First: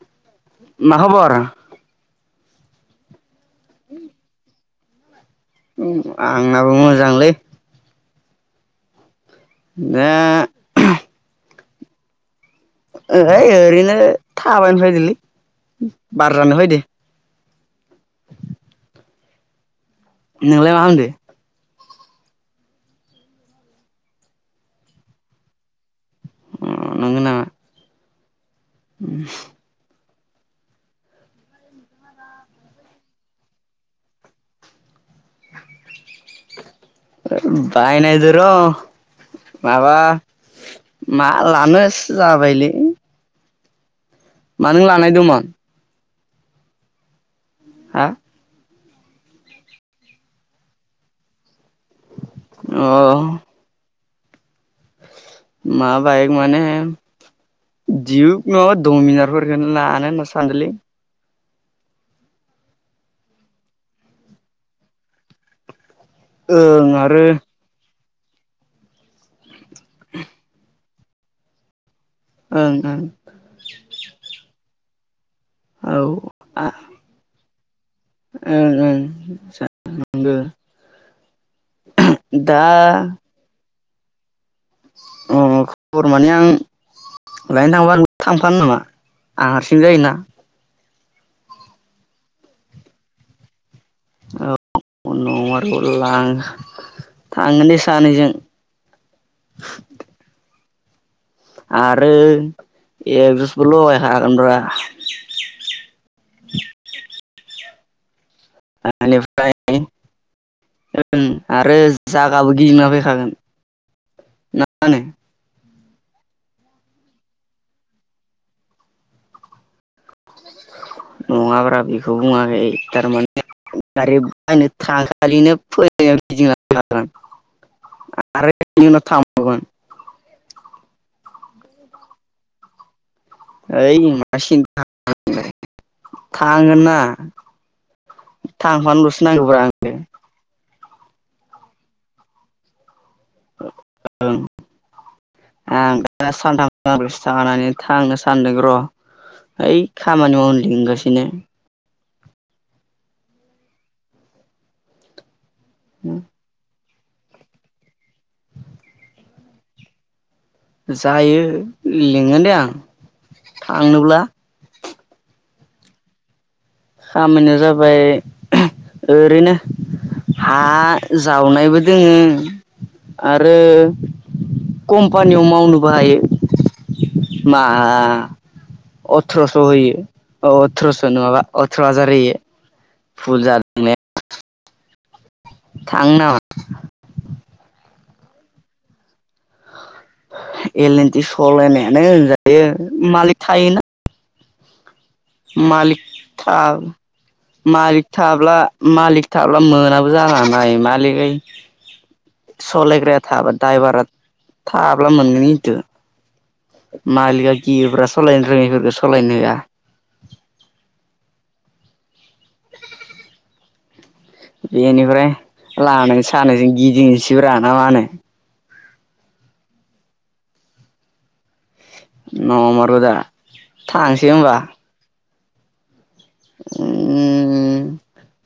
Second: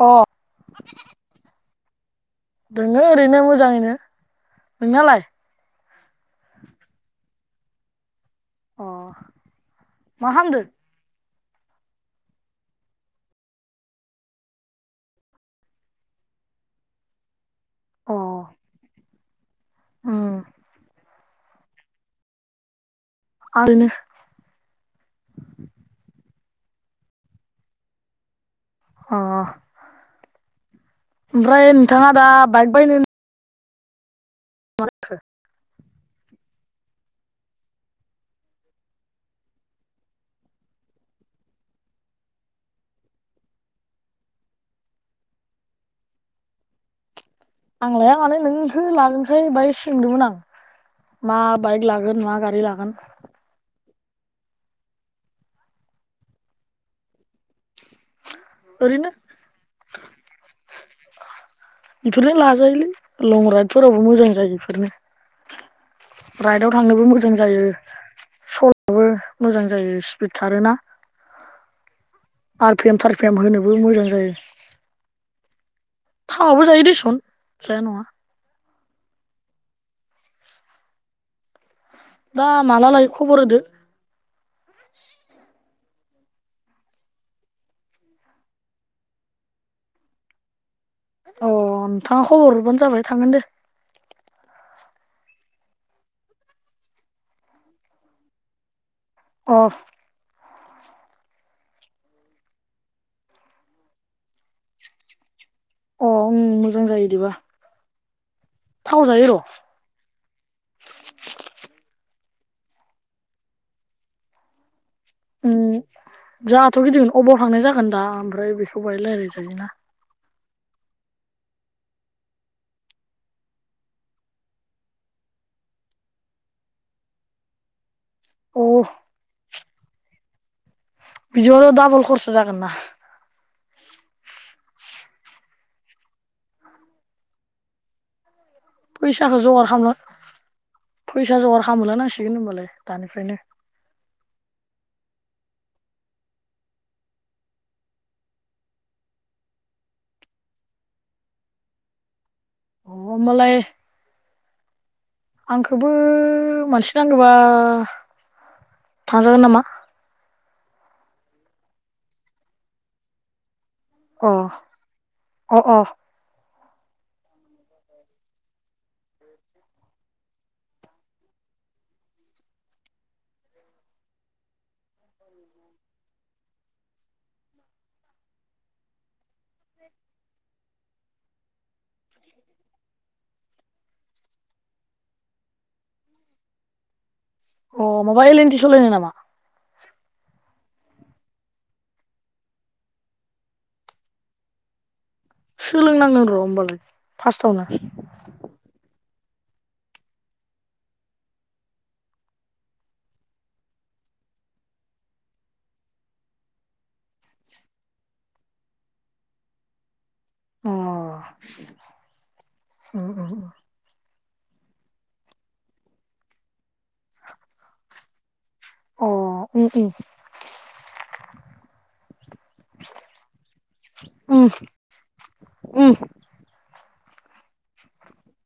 अ मा खबर? दोङो ओरैनो मो जाङैनो। नोंनालाय? ओम आंनाबो मोजांलै। अ दा मा खालामदो ओ-ओय ओरैनो थाबायनो फैदो लै बार जानो फैदो। अ। उम नोंलाय मा खामदो? [unintelligible] उम नोंगो नामा? अ [unintelligible] ओमफ्राय नोंथाङा दा बाइक बायनो हो [unintelligible] ओ बायनायदो र' माबा मा लानोसो जाबायलै। मा नों लानाय दोमोन? आं हा लाया माने नों नों लागोनखाय बाय सोंदोंमोन आं मा बाइक लागोन मा गारि अ लागोन। मा बायक माने दिउक नङाबा ओरैनो दमिनारफोरखोनो लानो होनना सानदोलै। बेफोरनो लाजायोलै लं राइडफोरावबो मोजां जायो इफोरनो। राइडआव ओं थांनोबो आरो मोजां जायो। सल'बो मोजां जायो स्पिड खारोना। ओं आर पि एम ओं थार पि एम होनोबो मोजां जायो। औ थावबो जायो देसुन जाया नङा। ओं ओं जानांगो। दा माला लायो खबर होदो। अ ख खबर माने आं लायनो थांबा थांफानो नामा? आं हारसिं जायोना। अ नोंथाङा खबर हरबानो जाबाय थांगोन दे। औ न आरो लां थांगोन दे सानैजों। अ। आरो एकजस बो लगाय हागोनब्रा। अ उम मोजां जायो इदिबा। बेनिफ्राय आरो जागाबो गिदिंना फैखागोन मा होनो? जहाथ गिदि अबाव थांनाय जागोन दा ओमफ्राय बेखौ बाहाय राय्लाय जायोना। नङाब्रा बेखौ बुङाखै थारमाने गारि बायनो थांखालिनो फैनाय गिदिंनाफैखागोन आरोे अ बेनि उनाव थांबावगोन बिदिआवनो डाबल खरसा जागोनना। ओइ मा सिनथाखालामदो थांगोनना। थांफानोलसो फैसाखौ नांगौब्रा जगार खालामला आंदो। फैसा जगार होलां नांसिगोन होनबालाय दानिफ्रायनो ओं आं दा सानथाम सानब्रैसो थांखांनानै थांनो सानदों र ओइ खामानि मावनो लिंगासिनो। अ मालाय आंखौबो मानसि नांगौबा जागोन नामा जायो लिंगोन दे आं। थांनोब्ला अ अ अ खामानिया जाबाय ओरैनो हा जावनायबो दोङो आरो कम्पानियाव मावनोबो हायो। मा? अथ्रस होयो अ अथ्रस नङाबा अथ्र हाजार होयो। फुल जादों ने थांनोनामा। अ माबा एल एनटि सालायनाय नामा। एल एनटि सालायनायानो होनजायो मालिक थायोना मालिक सोलोंनांगोन र' था होमबालाय फार्स्टआवनो मालिक थाब्ला मालिक थाब्ला मोनाबो जनो हानाय मालिकै सालायग्रा थाबा द्राइभारा थाब्ला मोनगोन खिन्थु मालिक गियोब्रा सालायनो रोङैफोरखौ सालायनो होया। अ उम उम उम बेनिफ्राय लानाय सानायजों गिदिंनैसैब्रा ना मा होनो अ उम उम नमारोदा थांआसै उम होनबा। उम उम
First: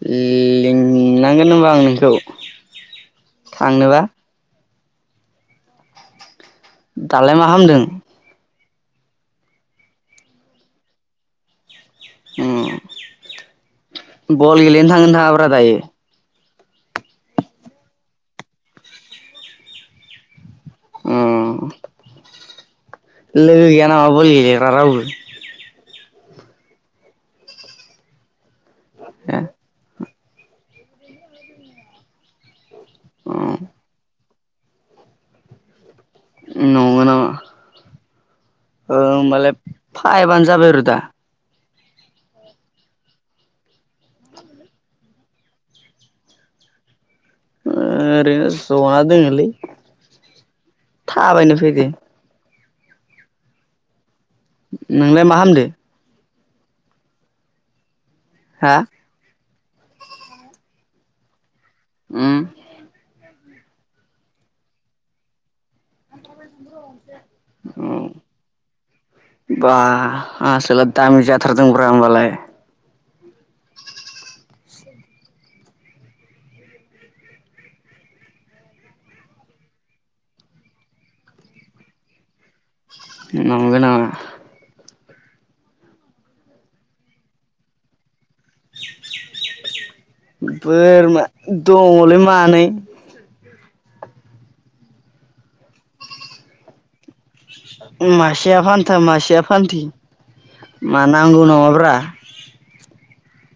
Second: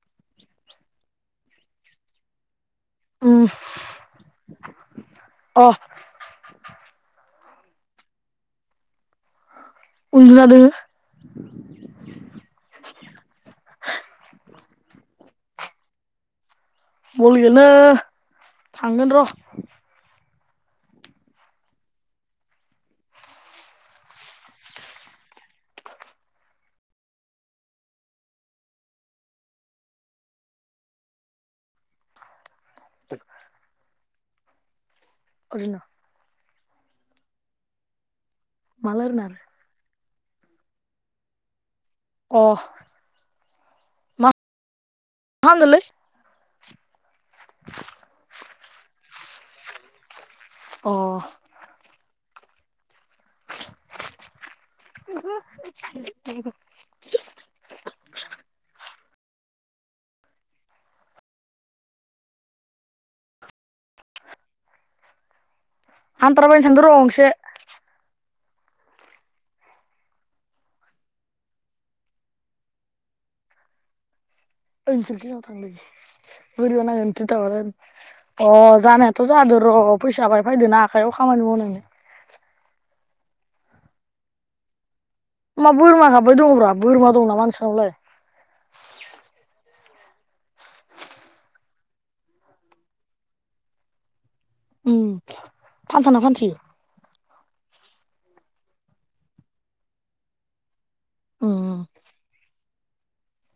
लिंलांगोन होमबा आं नोंखौ उम थांनोबा अ दालाय मा खालामदों? उन्दुना दोङो उम बल गेलेनो थांगोना थाङा ब्रा दा दायो। बल गेलेनो थांगोन र ओम लोगो गैया नामा बल गेलेग्रा रावबो हो? उम ओरैनो नंगौ नामा ओ माला ओरैनो आरो होमबालाय फाइबानो जाबाय आरो दा अ मा‌ खालामदोंलै? ओरैनो जना दङलै। अ [inaudible] थाबायनो फैदो। नोंलाय मा खालामदो [inaudible] [inaudible] हा उम हान्थारबायनो सानदों र' गंसे उम बा आसोला दामि जाथारदोंब्रा होमबालाय ओइ नोंसोर गोजानाव थांलै बोरैबा नांगोन बिथिं दावराव जादों अ जानायाथ' जादो र' फैसा बाङाय फैदोंना आखायाव खामानि मावनायनि नंगो नामा मा बोरमा गाबबाय दंब्रा बोरमा दं नामा नोंस्रानावलाय? बोरमा दङलै मानै उम फान्थाना फान्थि? उम मासिया फान्था मासिया फान्थि मा नांगौ नामाब्रा?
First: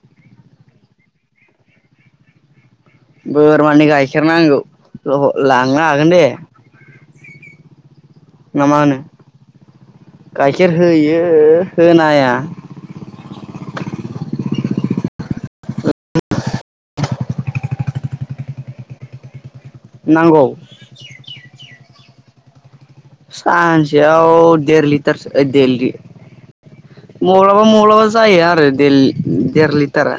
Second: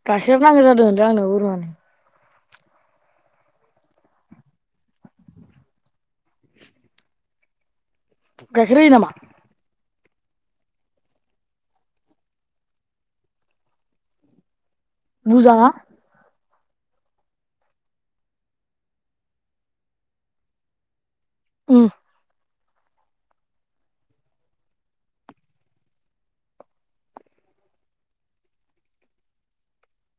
गाखेर नांगौ जादों लै आंनो बोरमानि बोरमानि गाइखेर नांगौ र' लांनो हागोन दे। ए गाइखेर होयोनामा? गायखेर होयो होनाया बुजा ना? नांगौ? उम सानसेयाव देर लिटारसो ओ देललि मब्लाबा मब्लाबा जायो आरो देल लि देर लिटारा।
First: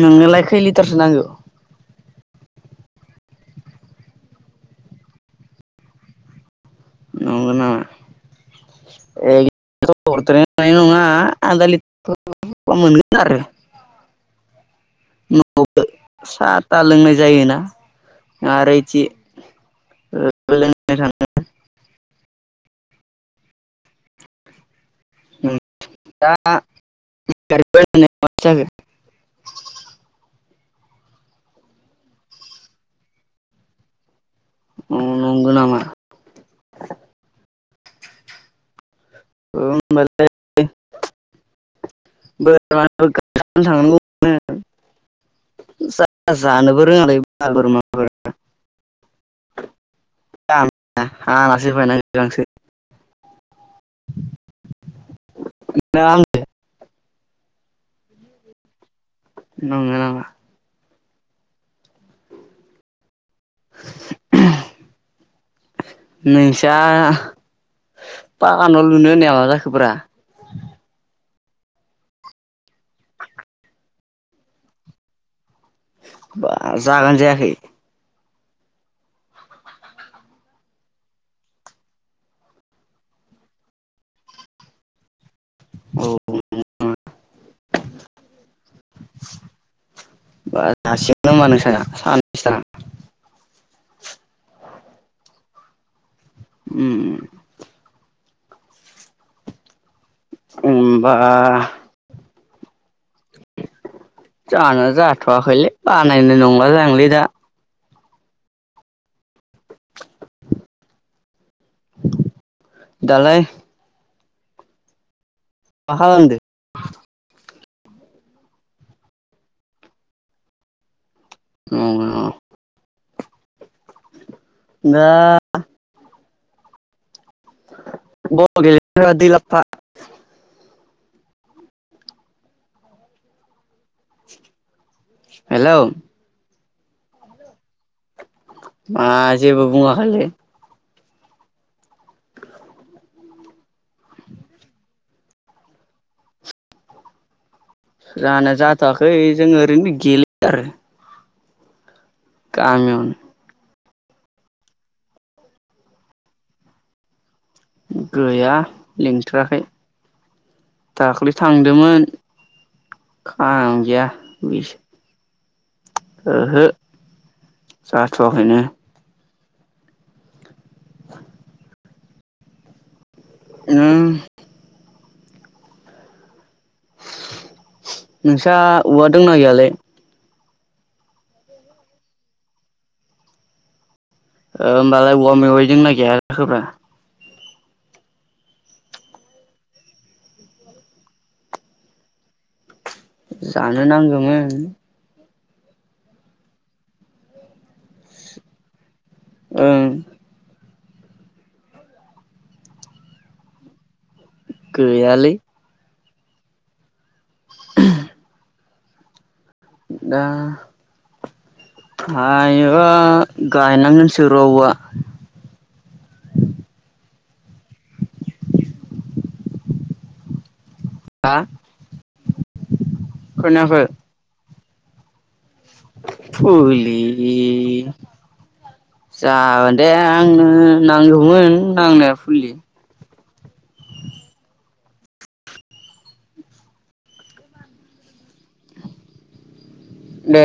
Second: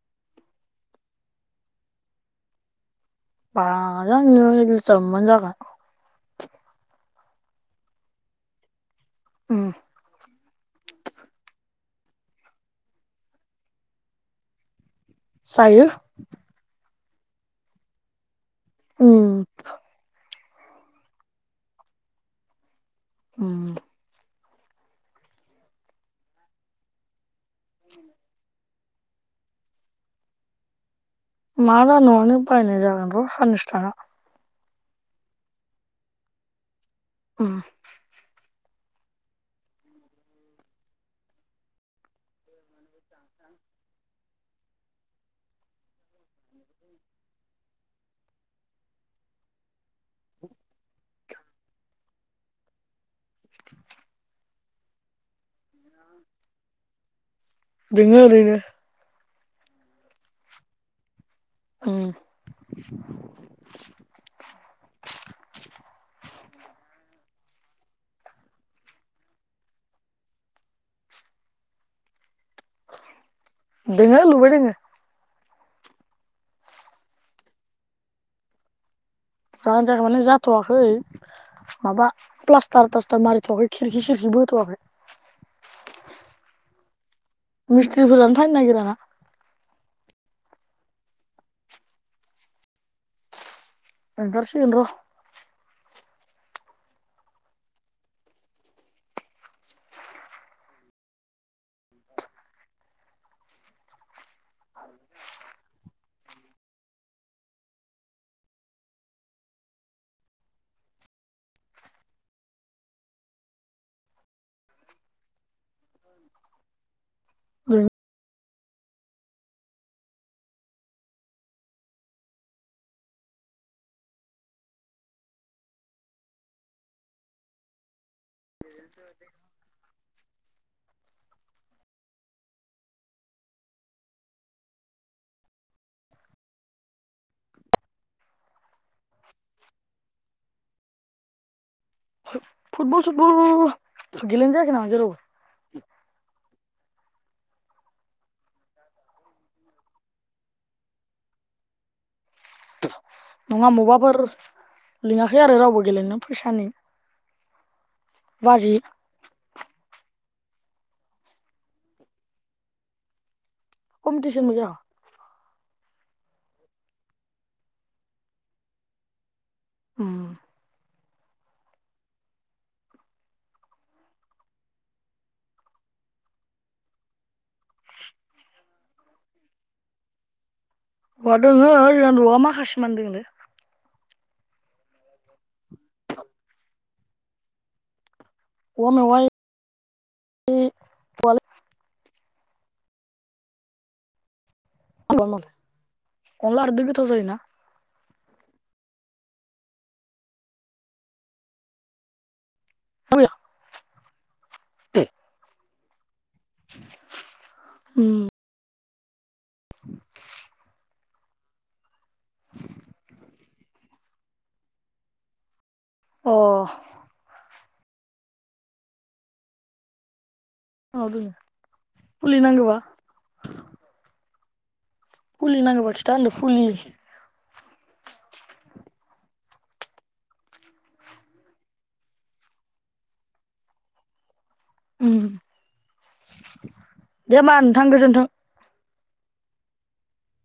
नोंनोलाय खै लिटारसो नांगौ? बारा नाङालै आंनो एक लिटार मोनबानो जागोन। नंगौ नामा एक उम लिटारथ' हरद्रायनो हानाय नङा आदा लि टारखौबा मोनगोन आरो। न'आवबो जायो सा ता लोंनाय जायोना नारोयथि उम ओ [unintelligible] उम [unintelligible] [unintelligible] मा बा नआवनो बायना जागोन र साननैसो थाना अ नंगो नामा? उम [unintelligible] [unintelligible] दोङो औरैनो नंगो नामा? उम नोंसा पाका न लुनो होननाया मा जाखोब्रा दोङो लुबाय दोङो बा जागोन जायाखै? जागोन जायाखै माने जाथवाखै माबा प्लास्टार तास्टार मारिथवाखै खिरखि सिरखि बो होथवाखै औ मिस्थ्रिफोरानो फायनो नागिरा [inaudible] बा [unintelligible] नोंसाना साननैसो थाना ओंखार सिगोन र उम उम ओमबा जानिया जाथवाखैलै बानायनाय नंला जां लै दा दालाय मा खालामदो? [unintelligible] उम दा बल गेलेनो फायबा दै लाबफा हेलौ मा जेबो बुङाखोलै [unintelligible] फुटबल फुटबल गेलेनो जायाखै नामा जेरावबो? जानाया जाथवाखै जोङो ओरैनो गेलेयो आरो गामियावनो नङा मबा फोर लिङाखै आरो रावबो गेलेनो फैसानि गैया बाजि लिंथाराखै दाखालै थांदोंमोन आं गैया कम्पिटिसनबो जाया बिस ओहो जाथआखैनो ओम उओम नोंस्रा औवा दंना गैयालै औवा दङ ओजा नवाव औवा माखासे मानि दङलै ओ‌ ओमबालाय औवा मेवाइ दोंना गैया जाखोब्रा औवा मेवाइ दायो गैथवालै जानो नांगोमोन अ कमल अनला खारैदो गोथाव जायोना ओं [unintelligible] गैयालै [inaudible] उम दा हायोबा गायनांगोनसो र औवा अह औ दोङो हा फुलि नांगौबा खोनायाखै फुलि नांगोबा खिथा होनदों फुलि लि जागोनदे आंनो नांगौमोन नांनाया फुलि ओम दे होमबा नोंथां गोजोनथों दे